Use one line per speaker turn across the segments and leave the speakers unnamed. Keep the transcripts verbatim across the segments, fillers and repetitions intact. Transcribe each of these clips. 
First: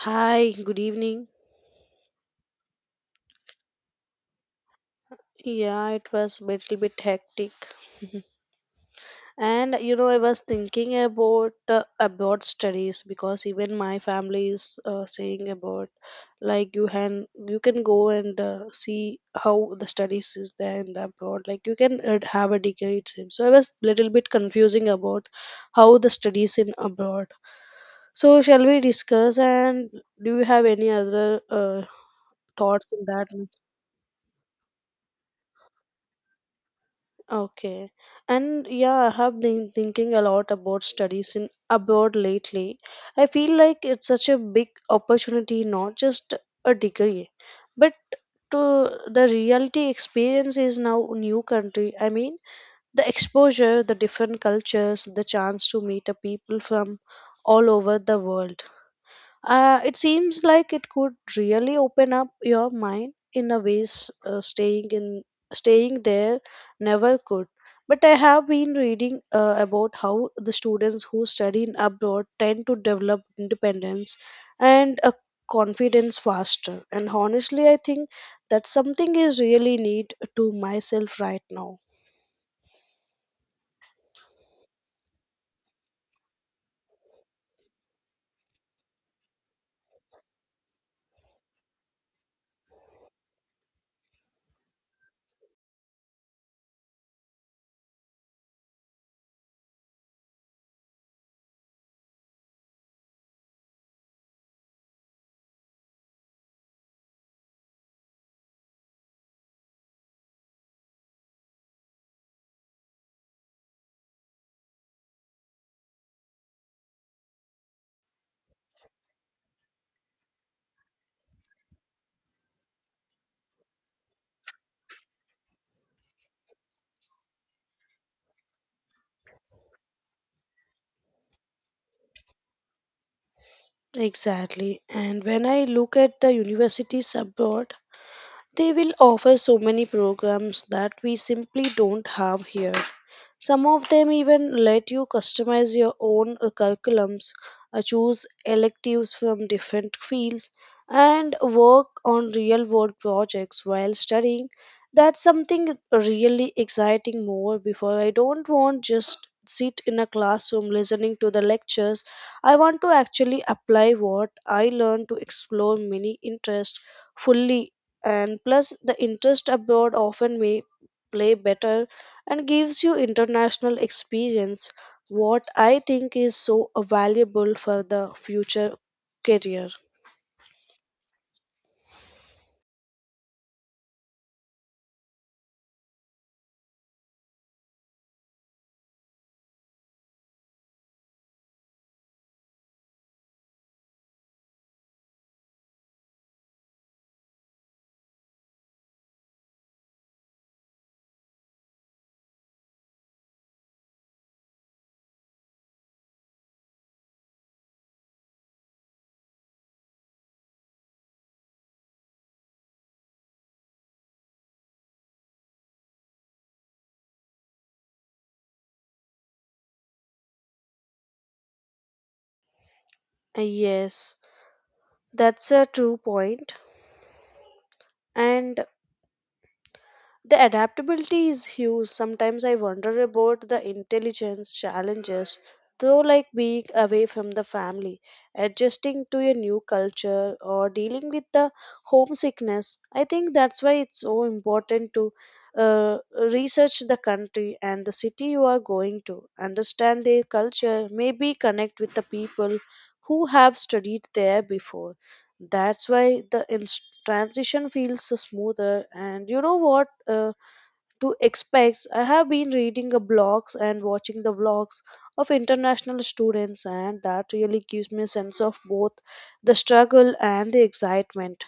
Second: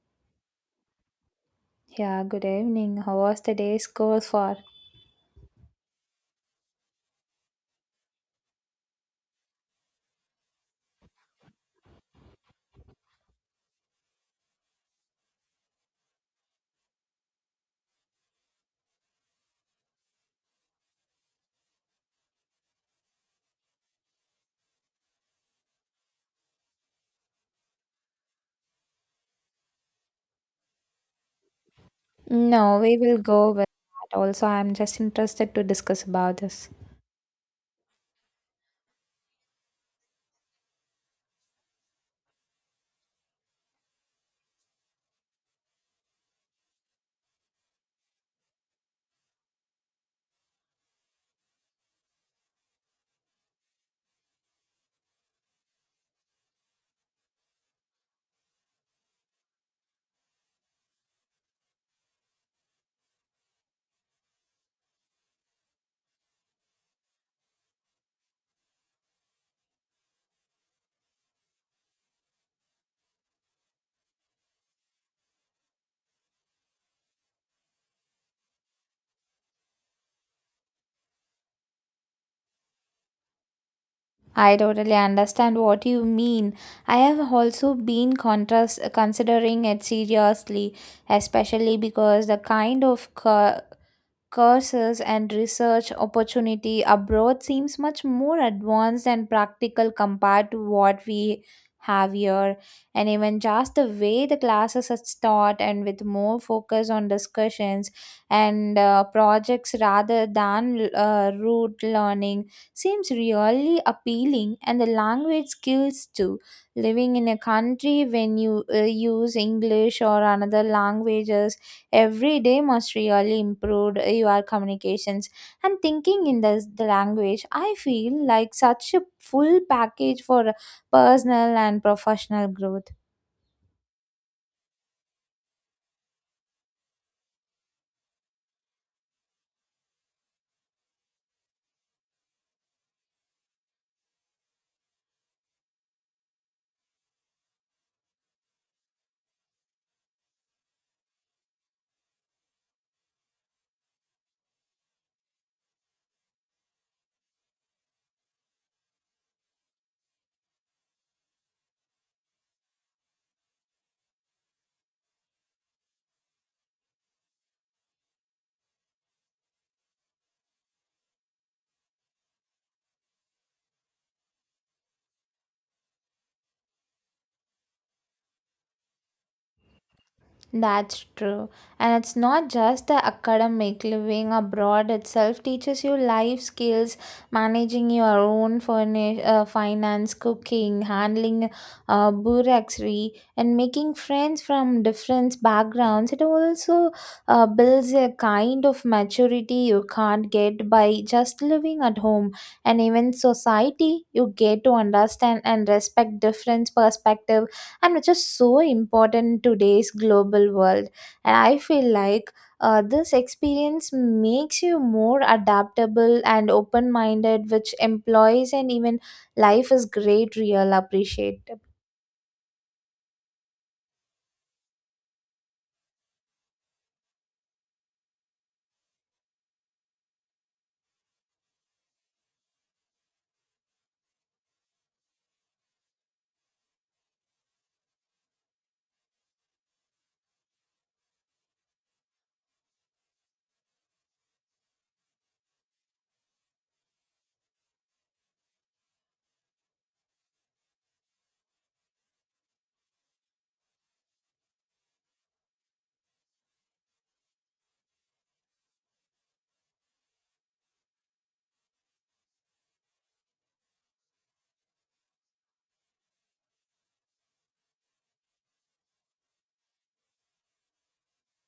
Hi, good evening.
Yeah, good evening. How was the day's goes for?
Yeah, it was a little bit hectic. And you know, I was thinking about uh, about studies because even my family is uh, saying about like you can you can go and uh, see how the studies is there in the abroad. Like you can uh, have a degree it seems. So I was little bit confusing about how the studies in abroad. So shall we discuss? And do you have any other uh,
No,
thoughts
we
in
will
that?
go with that. Also, I'm just interested to discuss about this.
Okay. And yeah, I have been thinking a lot about studies in abroad lately. I feel like it's such a big opportunity, not just a degree, but to the reality experience is now new country. I mean, the exposure, the different cultures, the chance to meet a people from all over the world. Uh, it seems like it could really open up your mind in a ways uh, staying in staying there never could. But I have been reading uh, about how the students who study in abroad tend to develop independence and a confidence faster. And honestly, I think that something is really need to myself right now.
I totally understand what you mean. I have also been contrast considering it seriously, especially because the kind of co- courses and research opportunity abroad seems much more advanced and practical compared to what we have here, and even just the way the classes are taught and with more focus on discussions and uh, projects rather than uh, rote learning seems really appealing. And the language skills too, living in a country when you uh, use English or another languages every day must really improve your communications and thinking in the, the language. I feel like such a full package for personal and professional growth.
Exactly. And when I look at the universities abroad, they will offer so many programs that we simply don't have here. Some of them even let you customize your own uh, curriculums, uh, choose electives from different fields, and work on real world projects while studying. That's something really exciting more before I don't want just sit in a classroom listening to the lectures. I want to actually apply what I learn to explore many interests fully, and plus the interest abroad often may play better and gives you international experience what I think is so valuable for the future career.
That's true. And it's not just the academic, living abroad itself teaches you life skills, managing your own furnish, uh, finance, cooking, handling uh, bureaucracy, and making friends from different backgrounds. It also uh, builds a kind of maturity you can't get by just living at home. And even society, you get to understand and respect different perspectives, and which is so important in today's global world. And I feel like uh, this experience makes you more adaptable and open minded, which employees and even life is great real appreciate.
Uh, yes that's a true point point. And the adaptability is huge. Sometimes I wonder about the intelligence challenges, though, like being away from the family, adjusting to a new culture, or dealing with the homesickness. I think that's why it's so important to uh, research the country and the city you are going to, understand their culture, maybe connect with the people who have studied there before. That's why the ins- transition feels so smoother. And you know what? Uh, to expect. I have been reading the blogs and watching the vlogs of international students, and that really gives me a sense of both the struggle and the excitement.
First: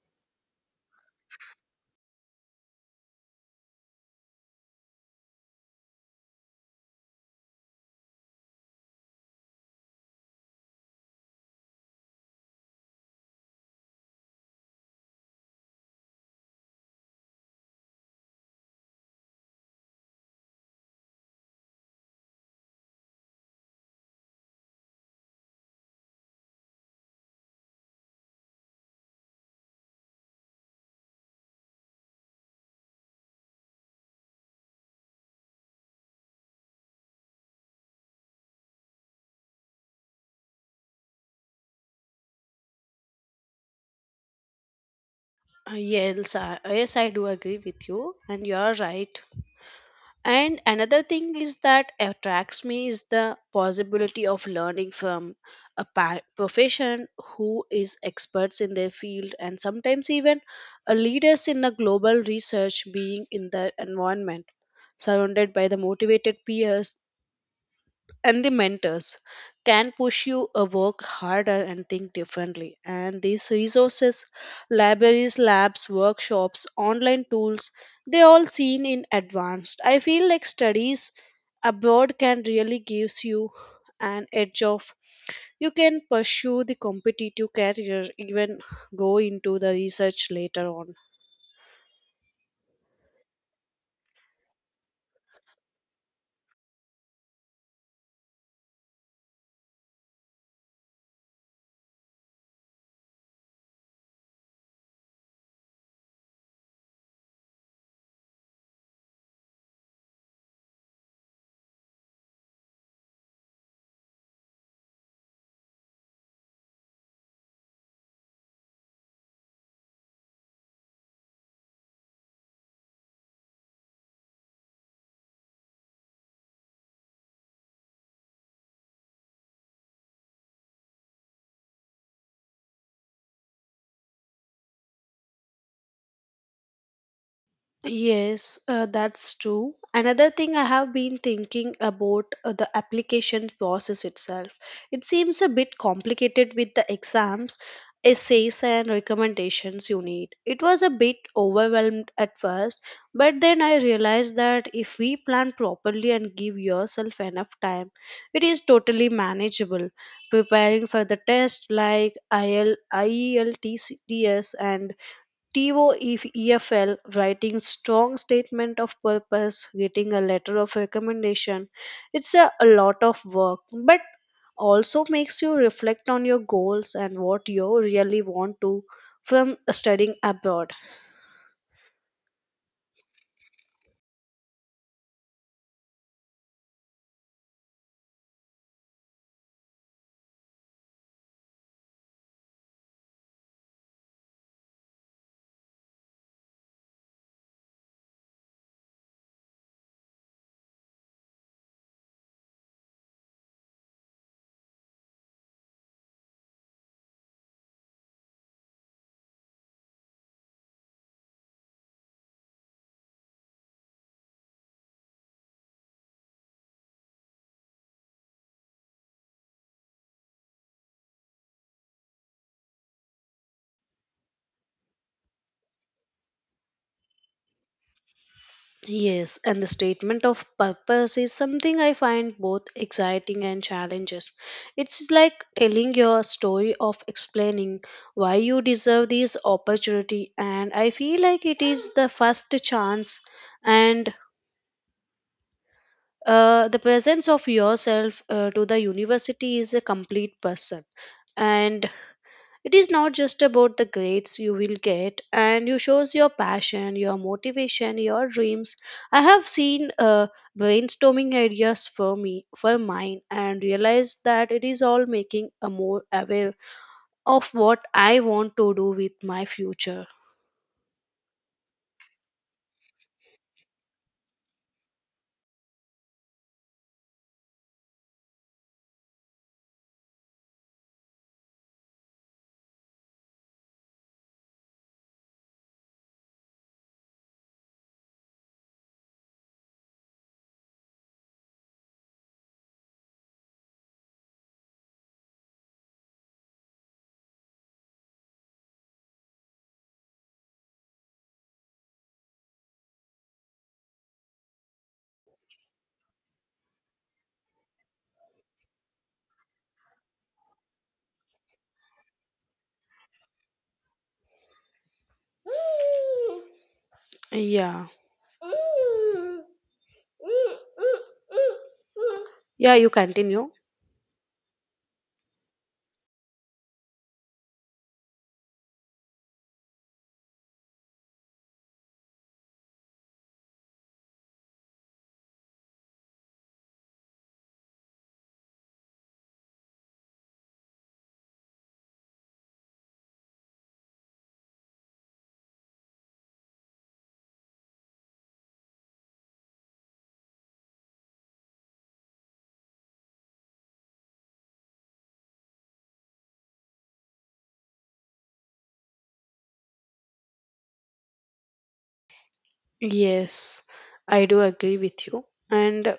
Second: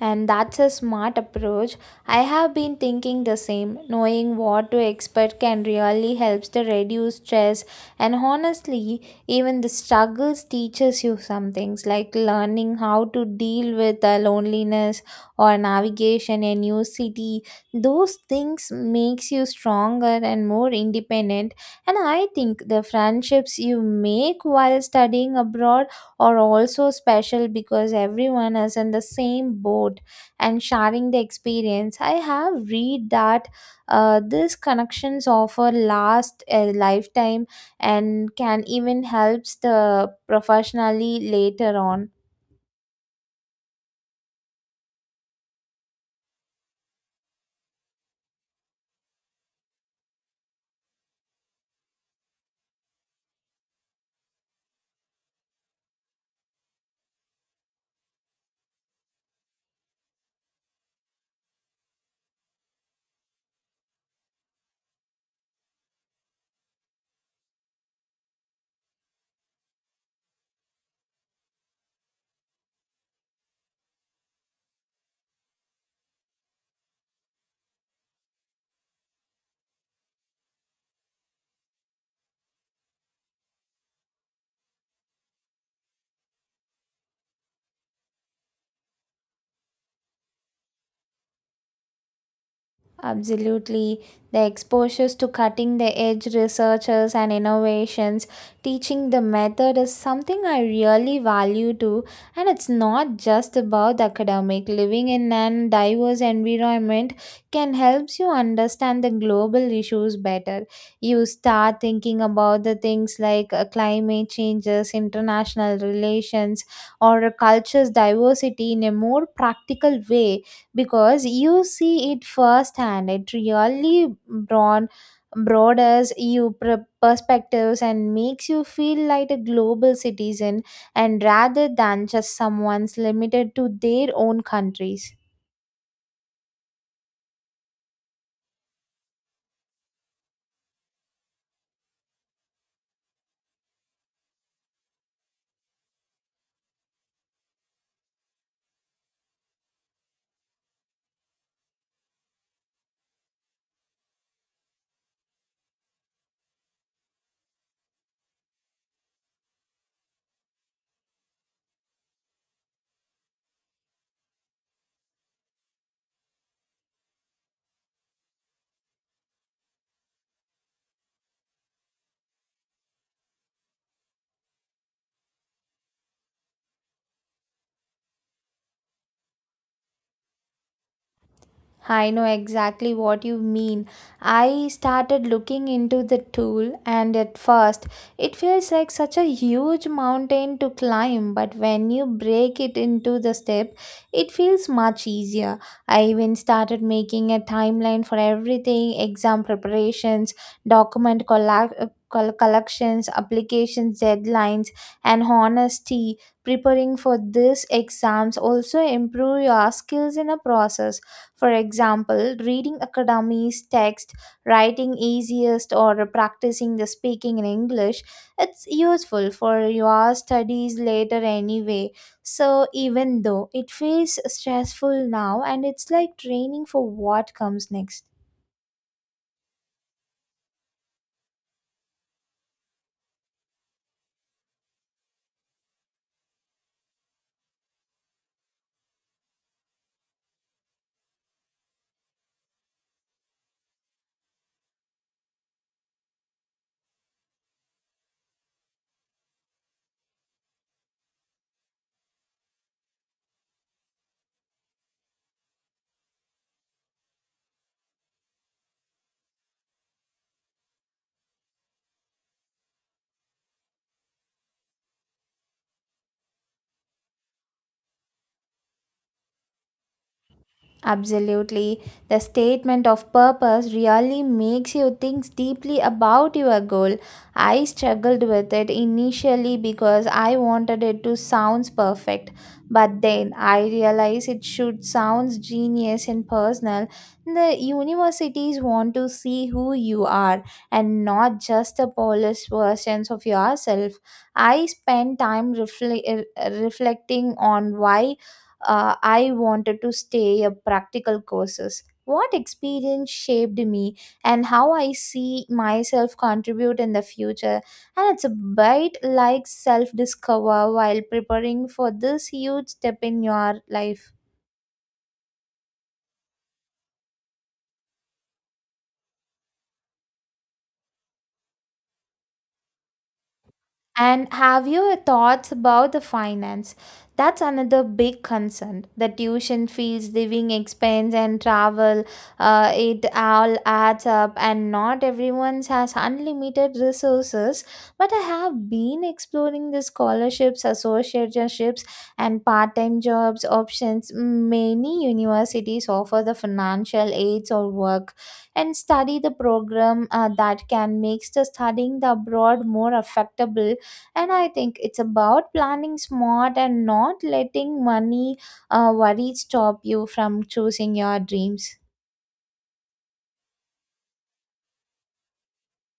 And that's a smart approach. I have been thinking the same. Knowing what to expect can really helps to reduce stress. And honestly, even the struggles teaches you some things like learning how to deal with uh, loneliness or navigation in new city. Those things makes you stronger and more independent. And I think the friendships you make while studying abroad are also special because everyone is in the same boat and sharing the experience. I have read that uh, these connections offer last a lifetime and can even helps the professionally later on.
Uh, Yes, I, yes, I do agree with you, and you are right. And another thing is that attracts me is the possibility of learning from a pa- profession who is experts in their field and sometimes even a leaders in the global research, being in the environment surrounded by the motivated peers and the mentors, can push you a work harder and think differently. And these resources, libraries, labs, workshops, online tools, they all seen in advanced. I feel like studies abroad can really gives you an edge of. You can pursue the competitive career, even go into the research later on.
Absolutely. The exposures to cutting the edge researchers and innovations, teaching the method is something I really value too. And it's not just about the academic. Living in an diverse environment can help you understand the global issues better. You start thinking about the things like uh, climate changes, international relations, or a culture's diversity in a more practical way because you see it firsthand. It really broad, broadens your pr- perspectives and makes you feel like a global citizen, and rather than just someone's limited to their own countries.
Yes, uh, that's true. Another thing I have been thinking about uh, the application process itself. It seems a bit complicated with the exams, essays, and recommendations you need. It was a bit overwhelmed at first, but then I realized that if we plan properly and give yourself enough time, it is totally manageable. Preparing for the test like IL, IELTS, and TOEFL, writing strong statement of purpose, getting a letter of recommendation. It's a, a lot of work, but also makes you reflect on your goals and what you really want to from studying abroad.
I know exactly what you mean. I started looking into the tool, and at first, it feels like such a huge mountain to climb. But when you break it into the step, it feels much easier. I even started making a timeline for everything: exam preparations, document colla col Collections, applications, deadlines, and honesty. Preparing for these exams also improve your skills in a process, for example, reading academy's text, writing easiest, or practicing the speaking in English, it's useful for your studies later anyway. So even though it feels stressful now, and it's like training for what comes next.
Yes, and the statement of purpose is something I find both exciting and challenges. It's like telling your story of explaining why you deserve this opportunity, and I feel like it is the first chance and uh, the presence of yourself uh, to the university is a complete person, and it is not just about the grades you will get, and you shows your passion, your motivation, your dreams. I have seen uh, brainstorming ideas for me, for mine, and realized that it is all making a more aware of what I want to do with my future.
Absolutely. The statement of purpose really makes you think deeply about your goal. I struggled with it initially because I wanted it to sound perfect, but then I realized it should sound genius and personal. The universities want to see who you are, and not just the polished versions of yourself. I spent time refle- uh, reflecting on why uh, I wanted to stay a practical courses. What experience shaped me and how I see myself contribute in the future. And it's a bit like self discover while preparing for this huge step in your life.
Yeah, yeah, you continue.
And have your thoughts about the finance? That's another big concern. The tuition fees, living expense, and travel, uh, it all adds up, and not everyone has unlimited resources. But I have been exploring the scholarships, associateships, and part time jobs options. Many universities offer the financial aids or work and study the program uh, that can make the studying the abroad more affectable. And I think it's about planning smart and not letting money uh, worry stop you from choosing your dreams.
Yes, I do agree with you, and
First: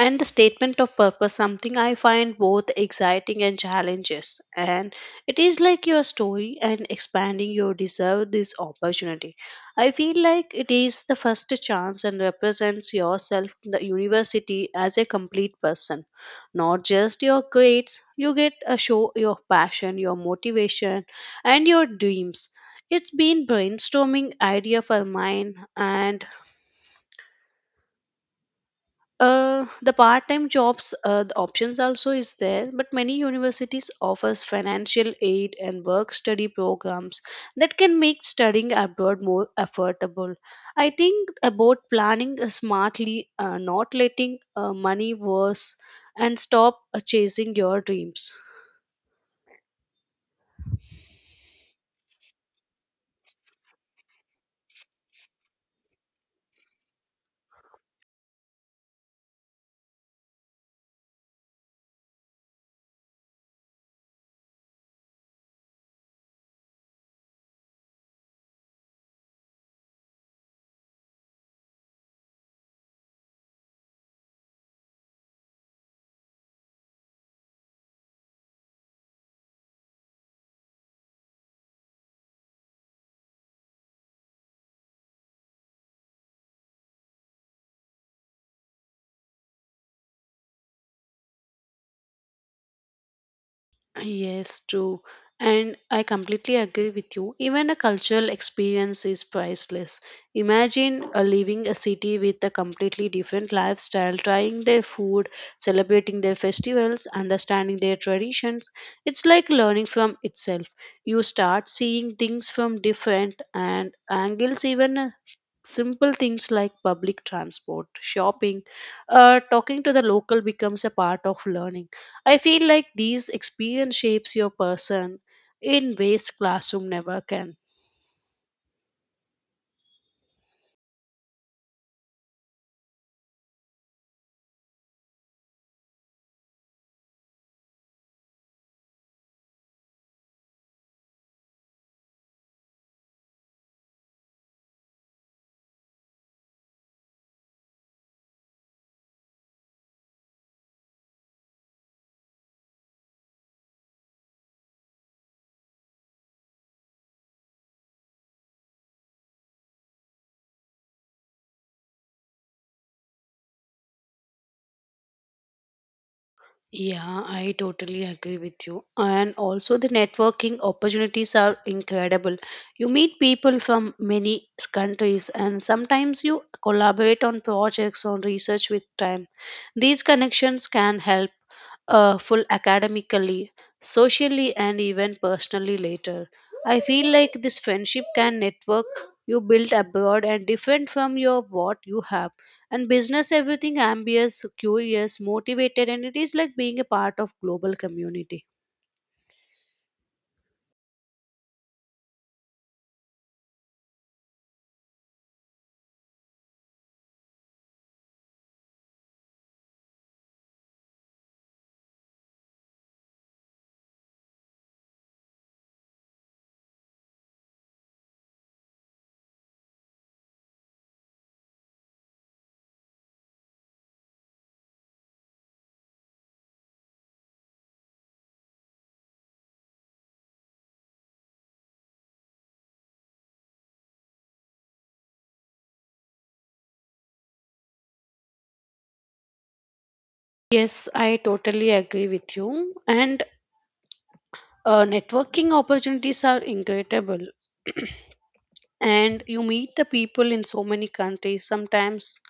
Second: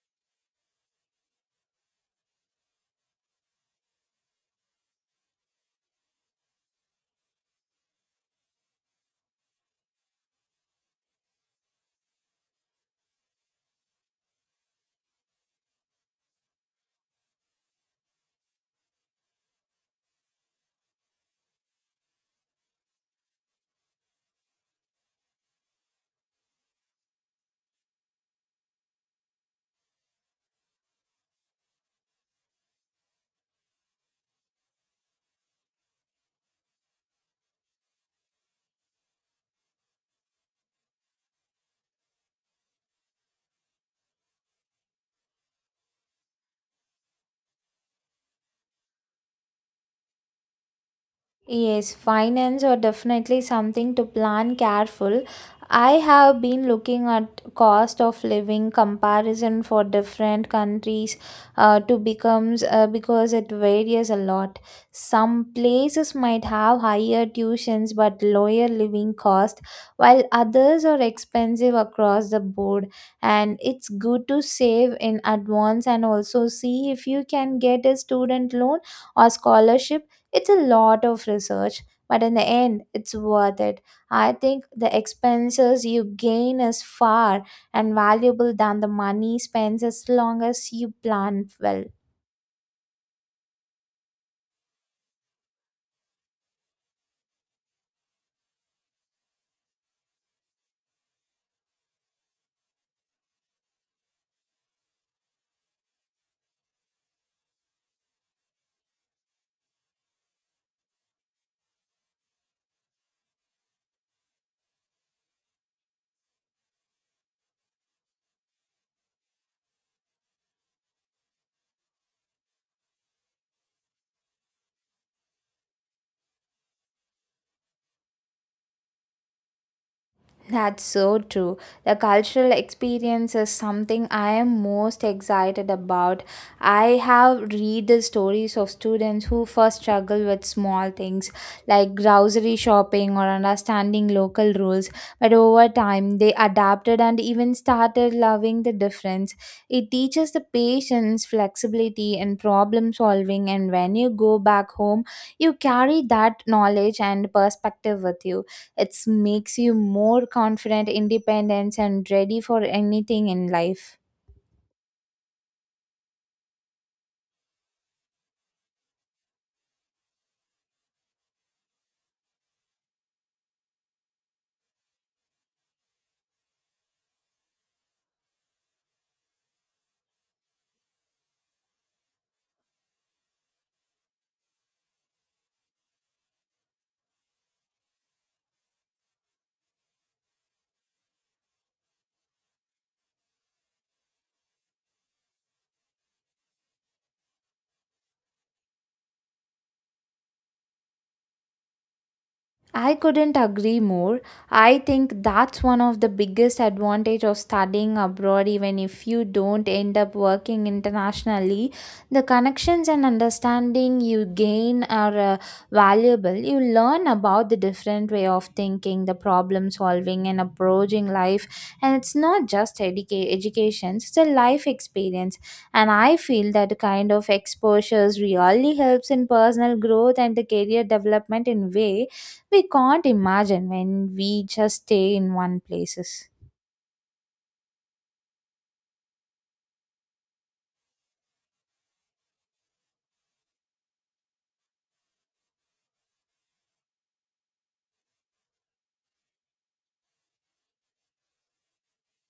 and the statement of purpose something I find both exciting and challenges, and it is like your story and expanding your deserve this opportunity. I feel like it is the first chance and represents yourself in the university as a complete person, not just your grades you get. A show your passion, your motivation, and your dreams. It's been brainstorming idea for mine, and uh, the part-time jobs uh, the options also is there, but many universities offers financial aid and work study programs that can make studying abroad more affordable. I think about planning uh, smartly, uh, not letting uh, money worse and stop uh, chasing your dreams.
Yes, finance are definitely something to plan careful. I have been looking at cost of living comparison for different countries uh, to becomes uh, because it varies a lot. Some places might have higher tuitions but lower living cost, while others are expensive across the board. And it's good to save in advance and also see if you can get a student loan or scholarship. It's a lot of research, but in the end, it's worth it. I think the expenses you gain is far and valuable than the money spends, as long as you plan well.
Yes, true. And I completely agree with you. Even a cultural experience is priceless. Imagine uh, leaving a city with a completely different lifestyle, trying their food, celebrating their festivals, understanding their traditions. It's like learning from itself. You start seeing things from different and angles. Even a simple things like public transport, shopping, uh, talking to the local becomes a part of learning. I feel like these experience shapes your person in ways classroom never can.
That's so true. The cultural experience is something I am most excited about. I have read the stories of students who first struggle with small things like grocery shopping or understanding local rules, but over time they adapted and even started loving the difference. It teaches the patience, flexibility, and problem solving, and when you go back home, you carry that knowledge and perspective with you. It makes you more confident, independent, and ready for anything in life.
Yeah, I totally agree with you. And also, the networking opportunities are incredible. You meet people from many s- countries, and sometimes you collaborate on projects or research with time. These connections can help uh, full academically, socially, and even personally later. I feel like this friendship can network you build abroad and different from your what you have, and business everything ambitious, curious, motivated, and it is like being a part of global community.
I couldn't agree more. I think that's one of the biggest advantage of studying abroad, even if you don't end up working internationally. The connections and understanding you gain are uh, valuable. You learn about the different way of thinking, the problem solving and approaching life, and it's not just educa- education, it's a life experience. And I feel that kind of exposures really helps in personal growth and the career development in way we can't imagine when we just stay in one places.
Yes, I totally agree with you. And uh, networking opportunities are incredible. And you meet the people in so many countries sometimes.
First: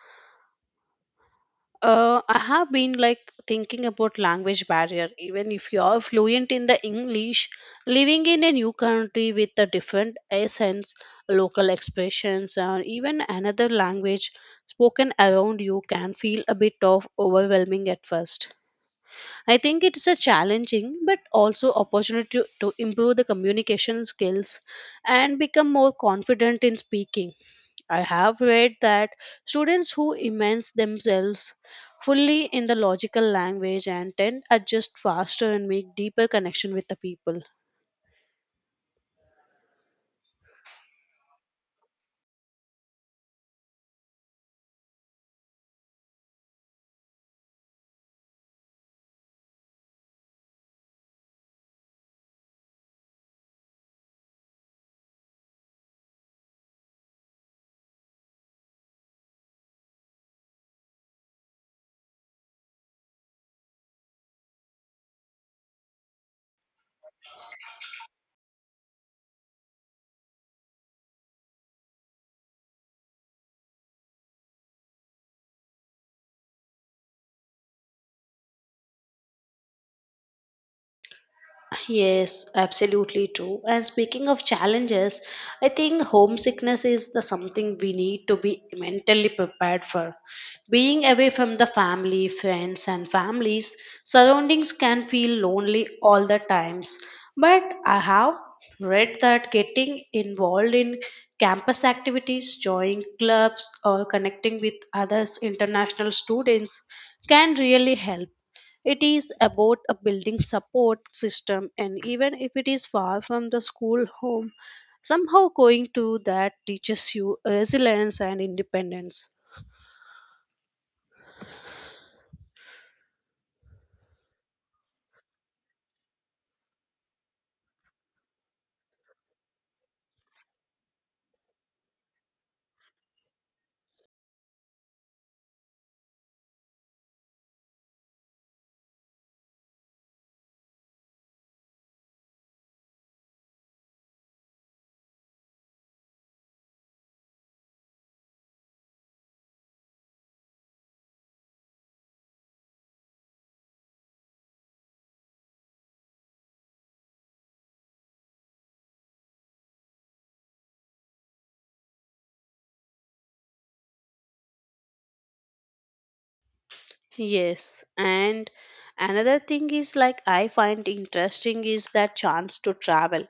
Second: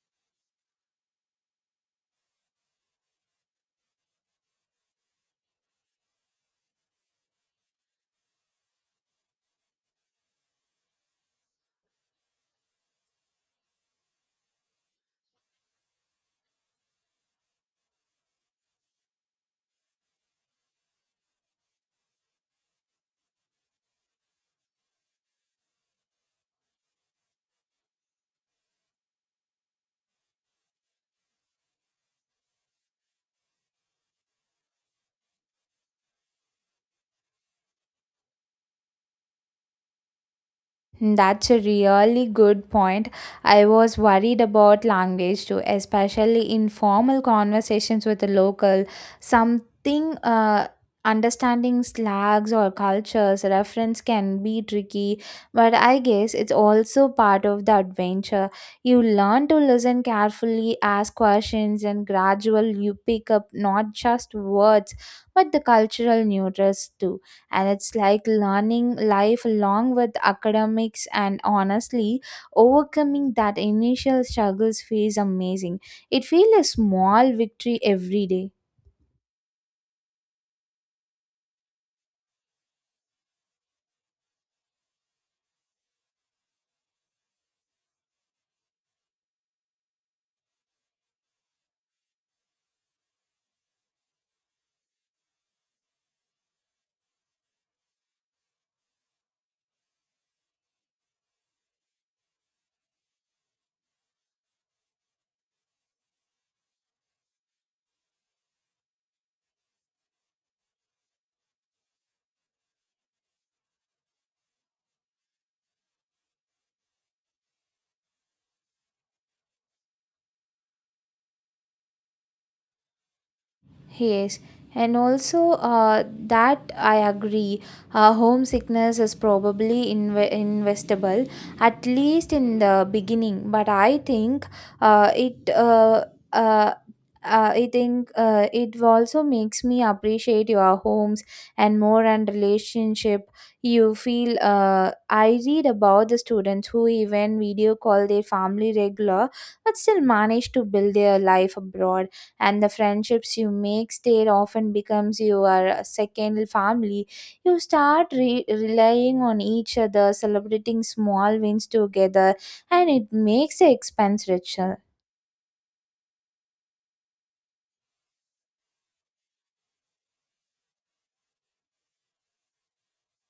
Uh, I have been like thinking about language barrier. Even if you are fluent in the English, living in a new country with a different accents, local expressions, or even another language spoken around you can feel a bit of overwhelming at first. I think it's a challenging but also opportunity to, to improve the communication skills and become more confident in speaking. I have read that students who immerse themselves fully in the logical language and then adjust faster and make deeper connection with the people.
Hmm, that's a really good point. I was worried about language too, especially in formal conversations with the local. Something uh, Understanding slangs or cultures reference can be tricky, but I guess it's also part of the adventure. You learn to listen carefully, ask questions, and gradually you pick up not just words but the cultural nuances too. And it's like learning life along with academics, and honestly, overcoming that initial struggles feels amazing. It feels a small victory every day.
Yes, absolutely true. And speaking of challenges, I think homesickness is the something we need to be mentally prepared for. Being away from the family, friends, and families, surroundings can feel lonely all the times. But I have read that getting involved in campus activities, joining clubs, or connecting with others international students can really help. It is about a building support system, and even if it is far from the school home, somehow going to that teaches you resilience and independence.
Yes, and also uh, that I agree. Uh, homesickness is probably inve- investable, at least in the beginning. But I think uh, it. Uh, uh, uh, I think uh, it also makes me appreciate your homes and more and relationship. You feel. Uh, I read about the students who even video call their family regular, but still manage to build their life abroad. And the friendships you make there often becomes your second family. You start re- relying on each other, celebrating small wins together, and it makes the expense richer.
Yes, and another thing is like I find interesting is that chance to travel.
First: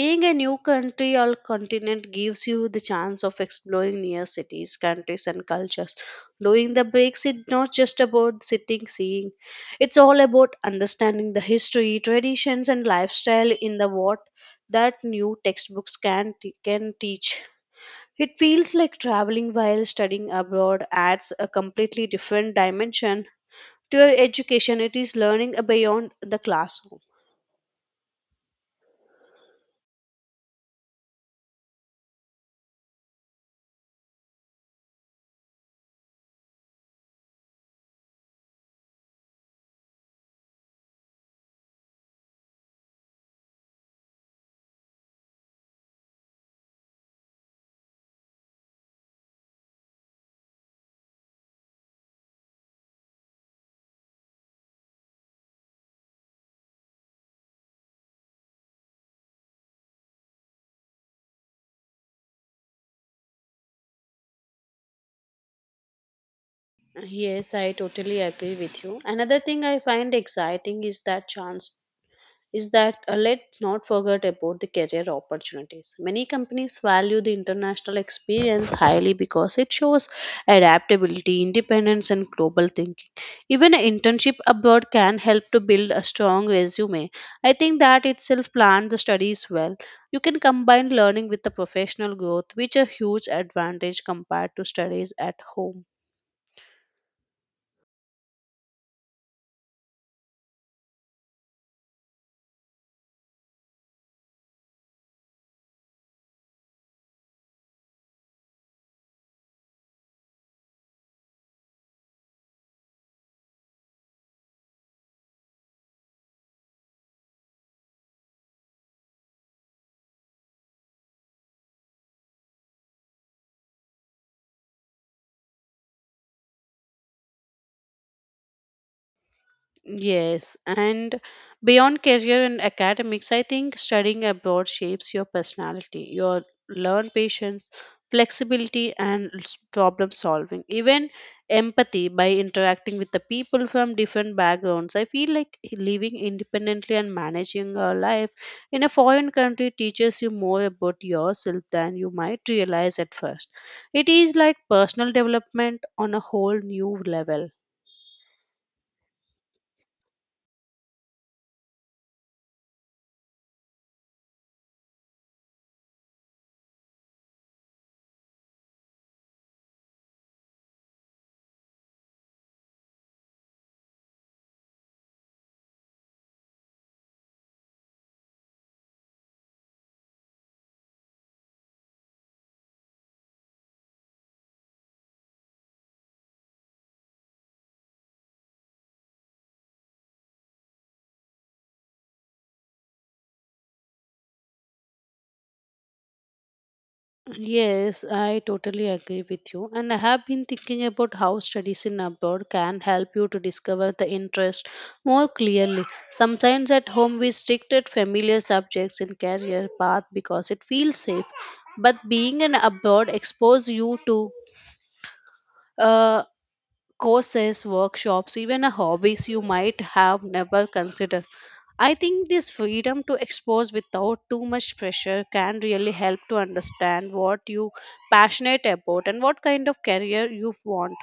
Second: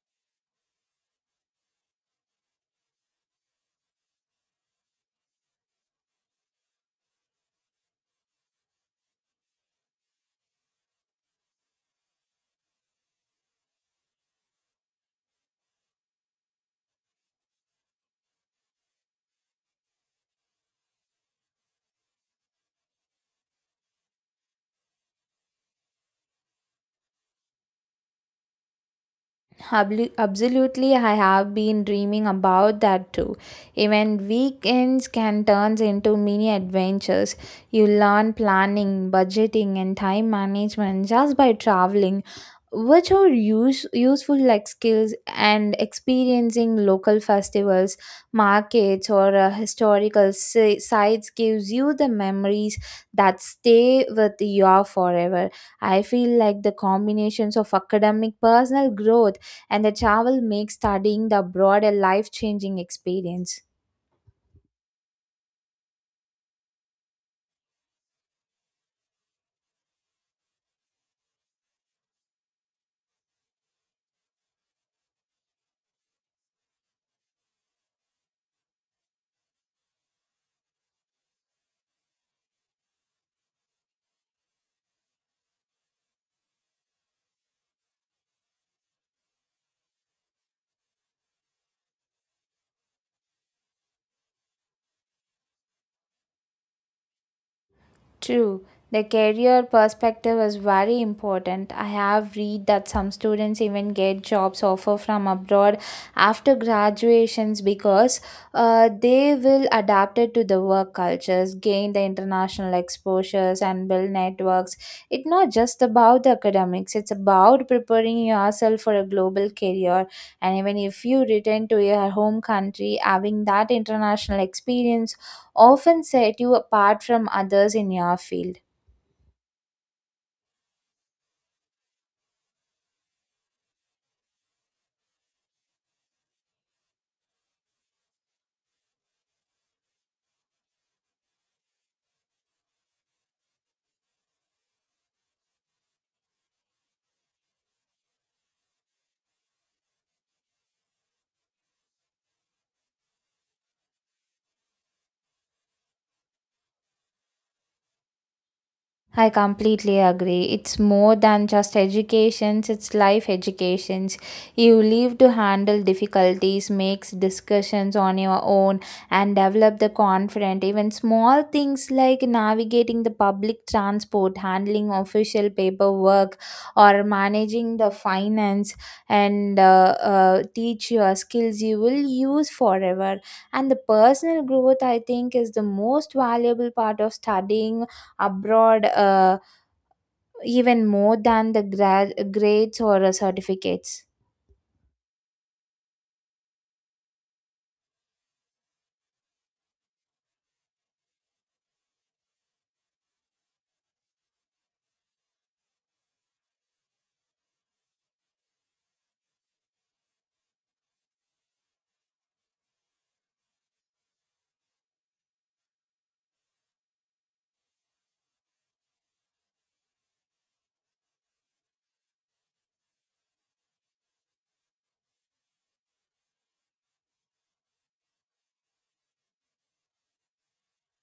Being a new country or continent gives you the chance of exploring near cities, countries, and cultures. Doing the breaks is not just about sitting, seeing, it's all about understanding the history, traditions, and lifestyle in the what that new textbooks can, t- can teach. It feels like traveling while studying abroad adds a completely different dimension to education. It is learning beyond the classroom.
Hablu- Absolutely, I have been dreaming about that too. Even weekends can turn into mini adventures. You learn planning, budgeting, and time management just by traveling, which are use- useful like skills, and experiencing local festivals, markets, or uh, historical si- sites gives you the memories that stay with you forever. I feel like the combinations of academic personal growth and the travel makes studying the abroad a life changing experience.
Yes, I totally agree with you. Another thing I find exciting is that chance is that uh, let's not forget about the career opportunities. Many companies value the international experience highly because it shows adaptability, independence, and global thinking. Even an internship abroad can help to build a strong resume. I think that itself planned the studies well. You can combine learning with the professional growth, which is a huge advantage compared to studies at home.
True, the career perspective is very important. I have read that some students even get jobs offer from abroad after graduations because uh, they will adapt it to the work cultures, gain the international exposures, and build networks. It's not just about the academics; it's about preparing yourself for a global career. And even if you return to your home country, having that international experience often set you apart from others in your field.
Yes, and beyond career and academics, I think studying abroad shapes your personality. You learn patience, flexibility, and s- problem solving, even empathy by interacting with the people from different backgrounds. I feel like living independently and managing your life in a foreign country teaches you more about yourself than you might realize at first. It is like personal development on a whole new level.
I completely agree. It's more than just educations, it's life educations. You leave to handle difficulties, makes discussions on your own, and develop the confidence. Even small things like navigating the public transport, handling official paperwork or managing the finance and uh, uh, teach your skills you will use forever. And the personal growth I think is the most valuable part of studying abroad, uh, even more than the gra- grades or uh, certificates.
Yes, I totally agree with you. And I have been thinking about how studies in abroad can help you to discover the interest more clearly. Sometimes at home we stick at familiar subjects in career path because it feels safe. But being an abroad exposes you to uh, courses, workshops, even a hobbies you might have never considered. I think this freedom to expose without too much pressure can really help to understand what you passionate about and what kind of career you want.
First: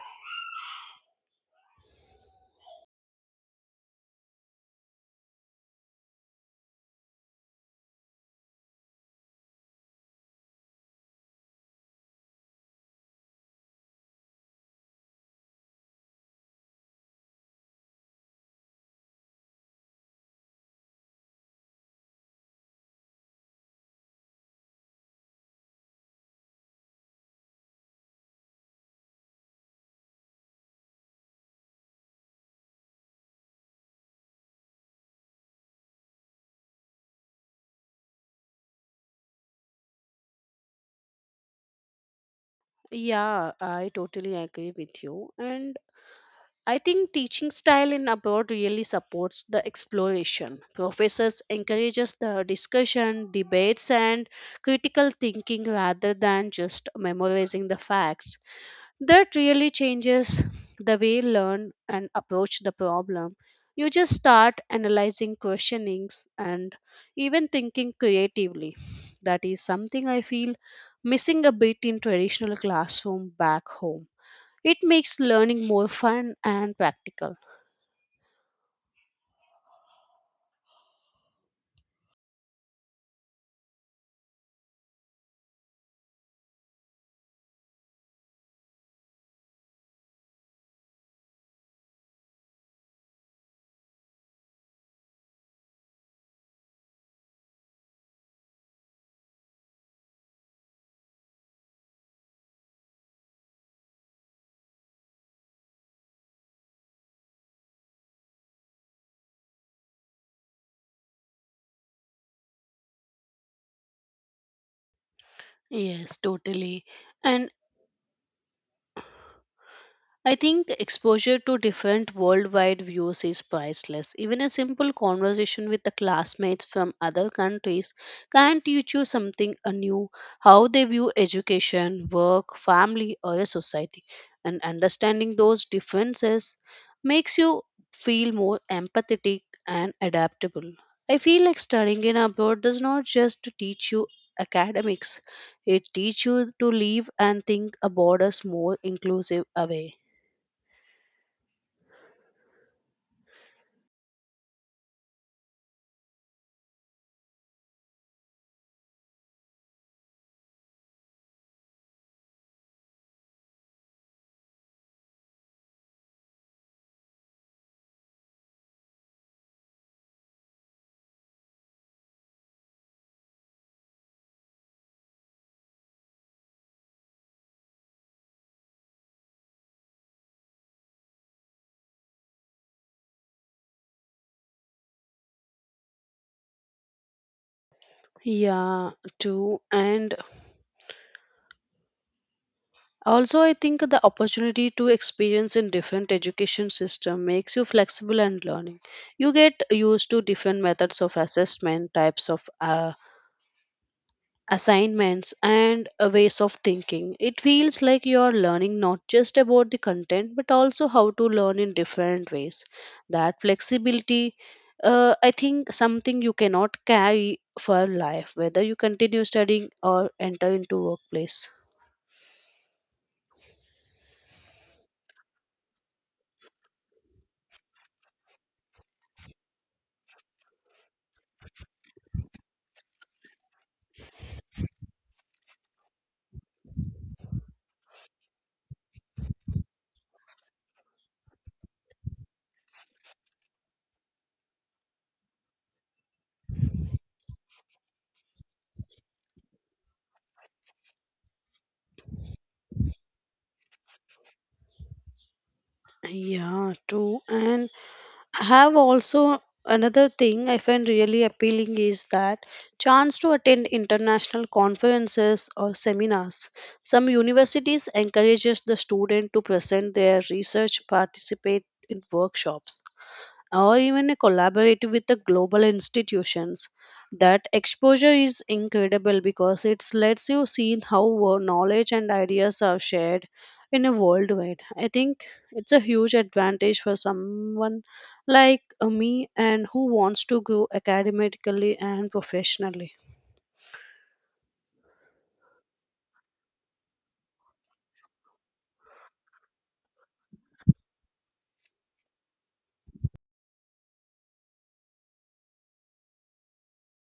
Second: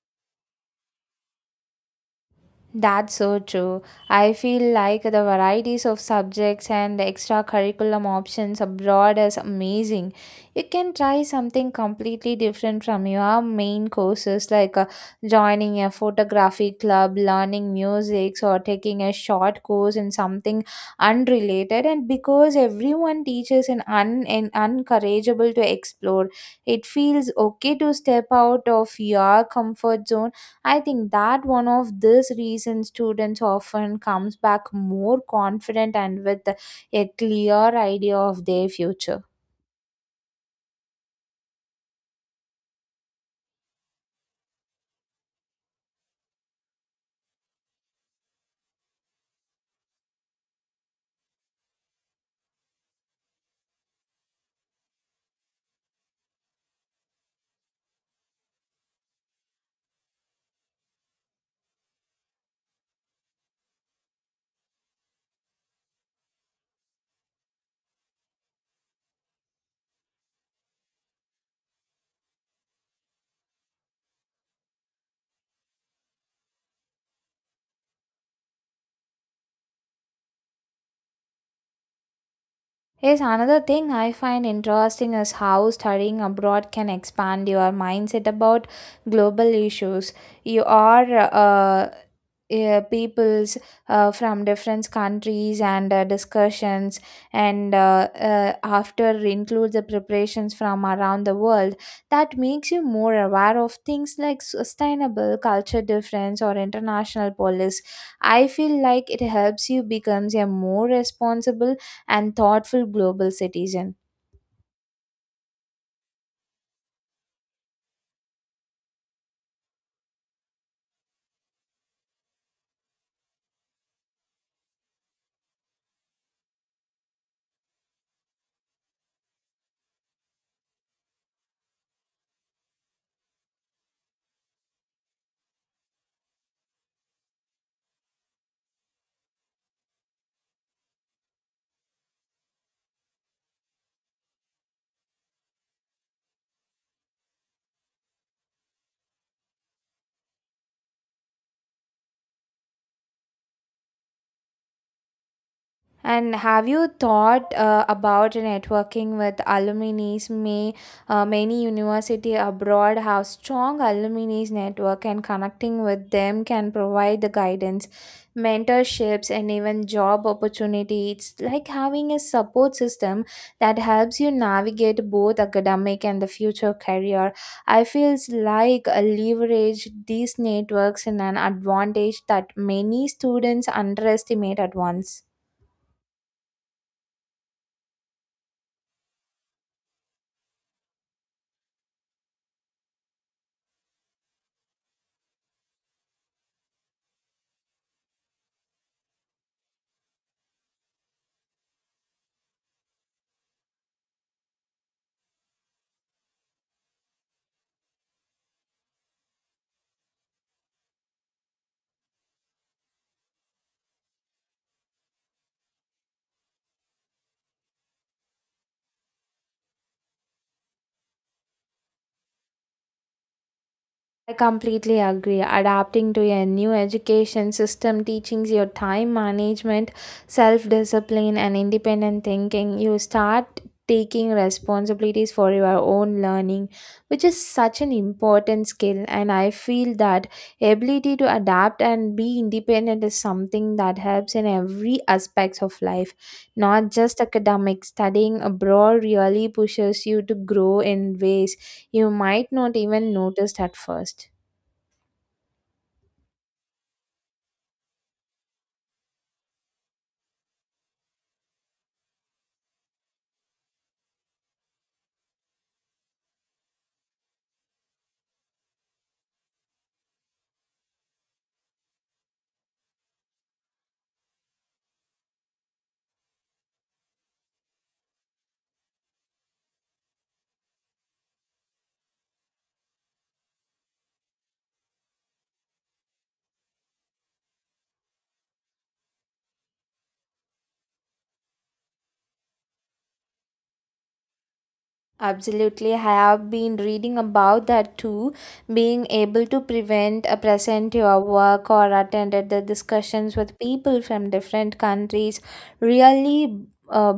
That's so true. I feel like the varieties of subjects and extra curriculum options abroad is amazing. You can try something completely different from your main courses, like uh, joining a photography club, learning music, or taking a short course in something unrelated. And because everyone teaches and un- and uncourageable to explore, it feels okay to step out of your comfort zone. I think that one of this reason students often comes back more confident and with a clear idea of their future.
Yeah, I totally agree with you. And I think teaching style in abroad really supports the exploration. Professors encourages the discussion, debates and critical thinking rather than just memorizing the facts. That really changes the way you learn and approach the problem. You just start analyzing questionings and even thinking creatively. That is something I feel missing a bit in traditional classroom back home. It makes learning more fun and practical.
Yes, another thing I find interesting is how studying abroad can expand your mindset about global issues. You are uh, uh, peoples uh, from different countries and uh, discussions and uh, uh, after includes the preparations from around the world that makes you more aware of things like sustainable culture difference or international police. I feel like it helps you becomes a more responsible and thoughtful global citizen.
Yes, totally. And I think exposure to different worldwide views is priceless. Even a simple conversation with the classmates from other countries can teach you something anew how they view education, work, family, or a society. And understanding those differences makes you feel more empathetic and adaptable. I feel like studying in abroad does not just teach you academics, it teaches you to live and think about us more inclusive way.
And have you thought uh, about networking with alumni? May uh, many university abroad have strong alumni network, and connecting with them can provide the guidance, mentorships, and even job opportunities. It's like having a support system that helps you navigate both academic and the future career. I feels like a leverage these networks in an advantage that many students underestimate at once.
Yeah, too. And also, I think the opportunity to experience in different education system makes you flexible and learning. You get used to different methods of assessment, types of uh, assignments, and uh, ways of thinking. It feels like you are learning not just about the content, but also how to learn in different ways. That flexibility, uh, I think, something you cannot carry for life, whether you continue studying or enter into workplace.
I completely agree. Adapting to a new education system teaching your time management, self discipline, and independent thinking, you start taking responsibilities for your own learning, which is such an important skill. And I feel that ability to adapt and be independent is something that helps in every aspects of life, not just academics. Studying abroad really pushes you to grow in ways you might not even notice at first.
Yeah, true. And I have also another thing I find really appealing is that chance to attend international conferences or seminars. Some universities encourages the student to present their research, participate in workshops, or even a collaborate with the global institutions. That exposure is incredible because it lets you see how wo- knowledge and ideas are shared in a worldwide. I think it's a huge advantage for someone like uh, me and who wants to grow academically and professionally.
Absolutely, I have been reading about that too. Being able to prevent uh, present your work or attended the discussions with people from different countries really uh,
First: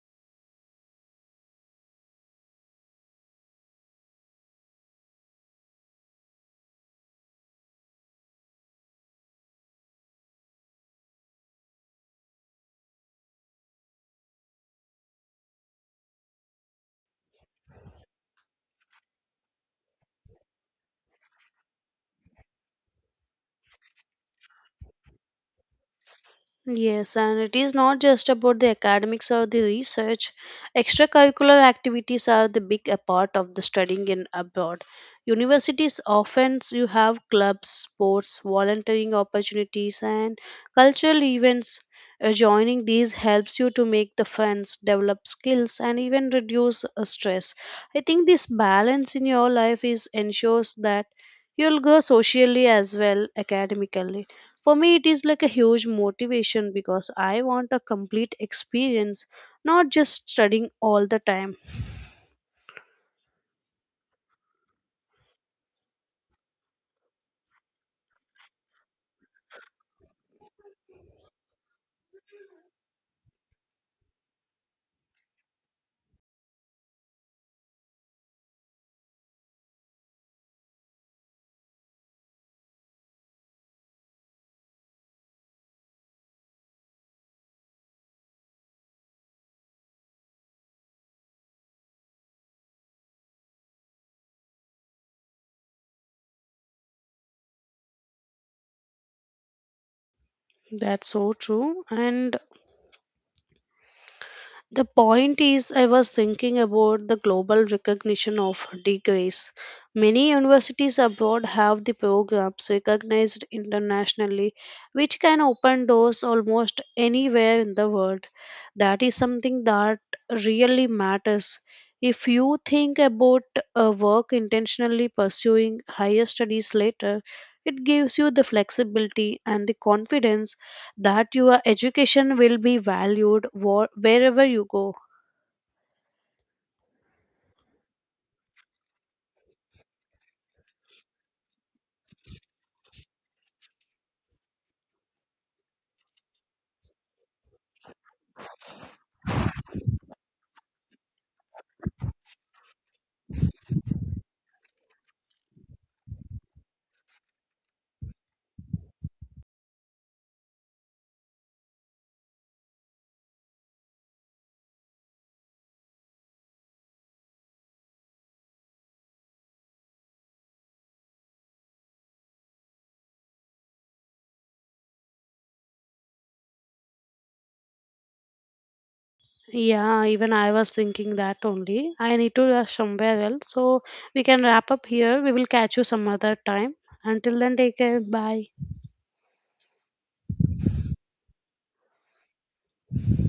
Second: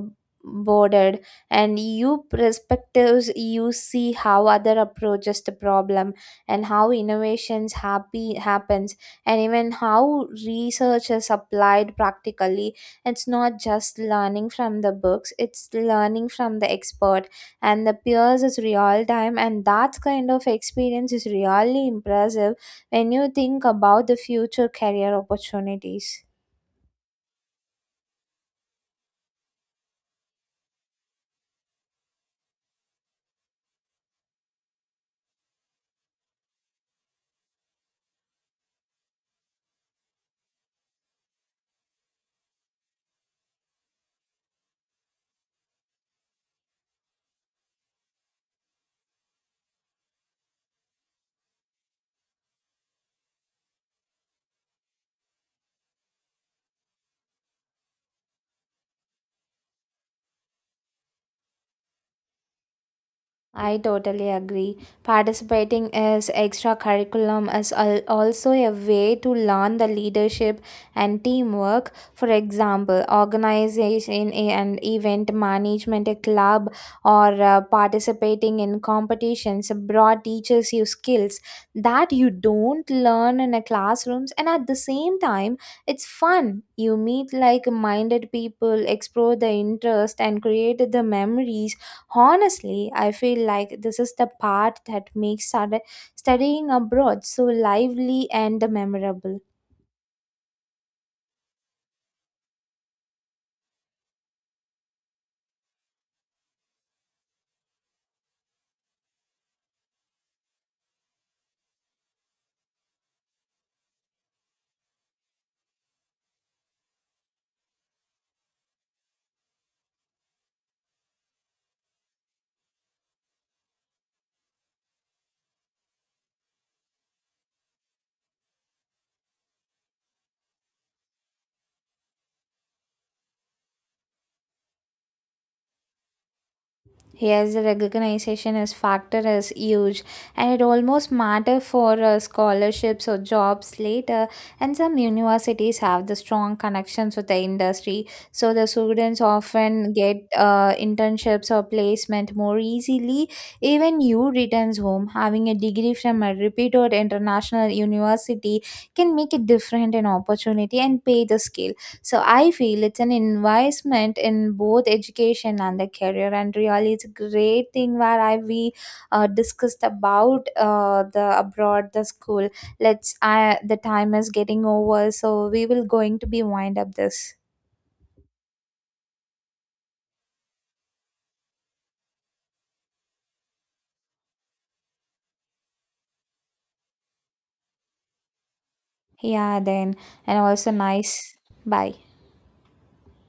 bordered and you perspectives. You see how other approaches the problem and how innovations happy happens, and even how research is applied practically. It's not just learning from the books, it's learning from the expert and the peers is real time. And that kind of experience is really impressive when you think about the future career opportunities.
Yes, and it is not just about the academics or the research. Extracurricular activities are the big a part of the studying in abroad. Universities often s- you have clubs, sports, volunteering opportunities, and cultural events. Uh, joining these helps you to make the friends, develop skills, and even reduce uh, stress. I think this balance in your life is ensures that you'll grow socially as well academically. For me, it is like a huge motivation because I want a complete experience, not just studying all the time.
I totally agree. Participating as extra curriculum is al- also a way to learn the leadership and teamwork. For example, organization and event management, a club, or uh, participating in competitions abroad teaches you skills that you don't learn in a classrooms. And at the same time, it's fun. You meet like-minded people, explore the interest, and create the memories. Honestly, I feel like this is the part that makes stud- studying abroad so lively and memorable.
That's so true. And the point is, I was thinking about the global recognition of degrees. Many universities abroad have the programs recognized internationally, which can open doors almost anywhere in the world. That is something that really matters. If you think about a work intentionally pursuing higher studies later, it gives you the flexibility and the confidence that your education will be valued wha- wherever you go.
Yes, the recognition as factor is huge, and it almost matter for uh, scholarships or jobs later. And some universities have the strong connections with the industry, so the students often get uh, internships or placement more easily. Even you returns home having a degree from a reputed international university can make a different in opportunity and pay the scale. So I feel it's an investment in both education and the career, and really, it's a great thing where I we uh, discussed about uh, the abroad the school. Let's I the time is getting over, so we will going to be wind up this.
Yeah, even I was thinking that only. I need to rush somewhere else, so we can wrap up here. We will catch you some other time. Until then, take care. Bye.
Yeah, then and also nice. Bye.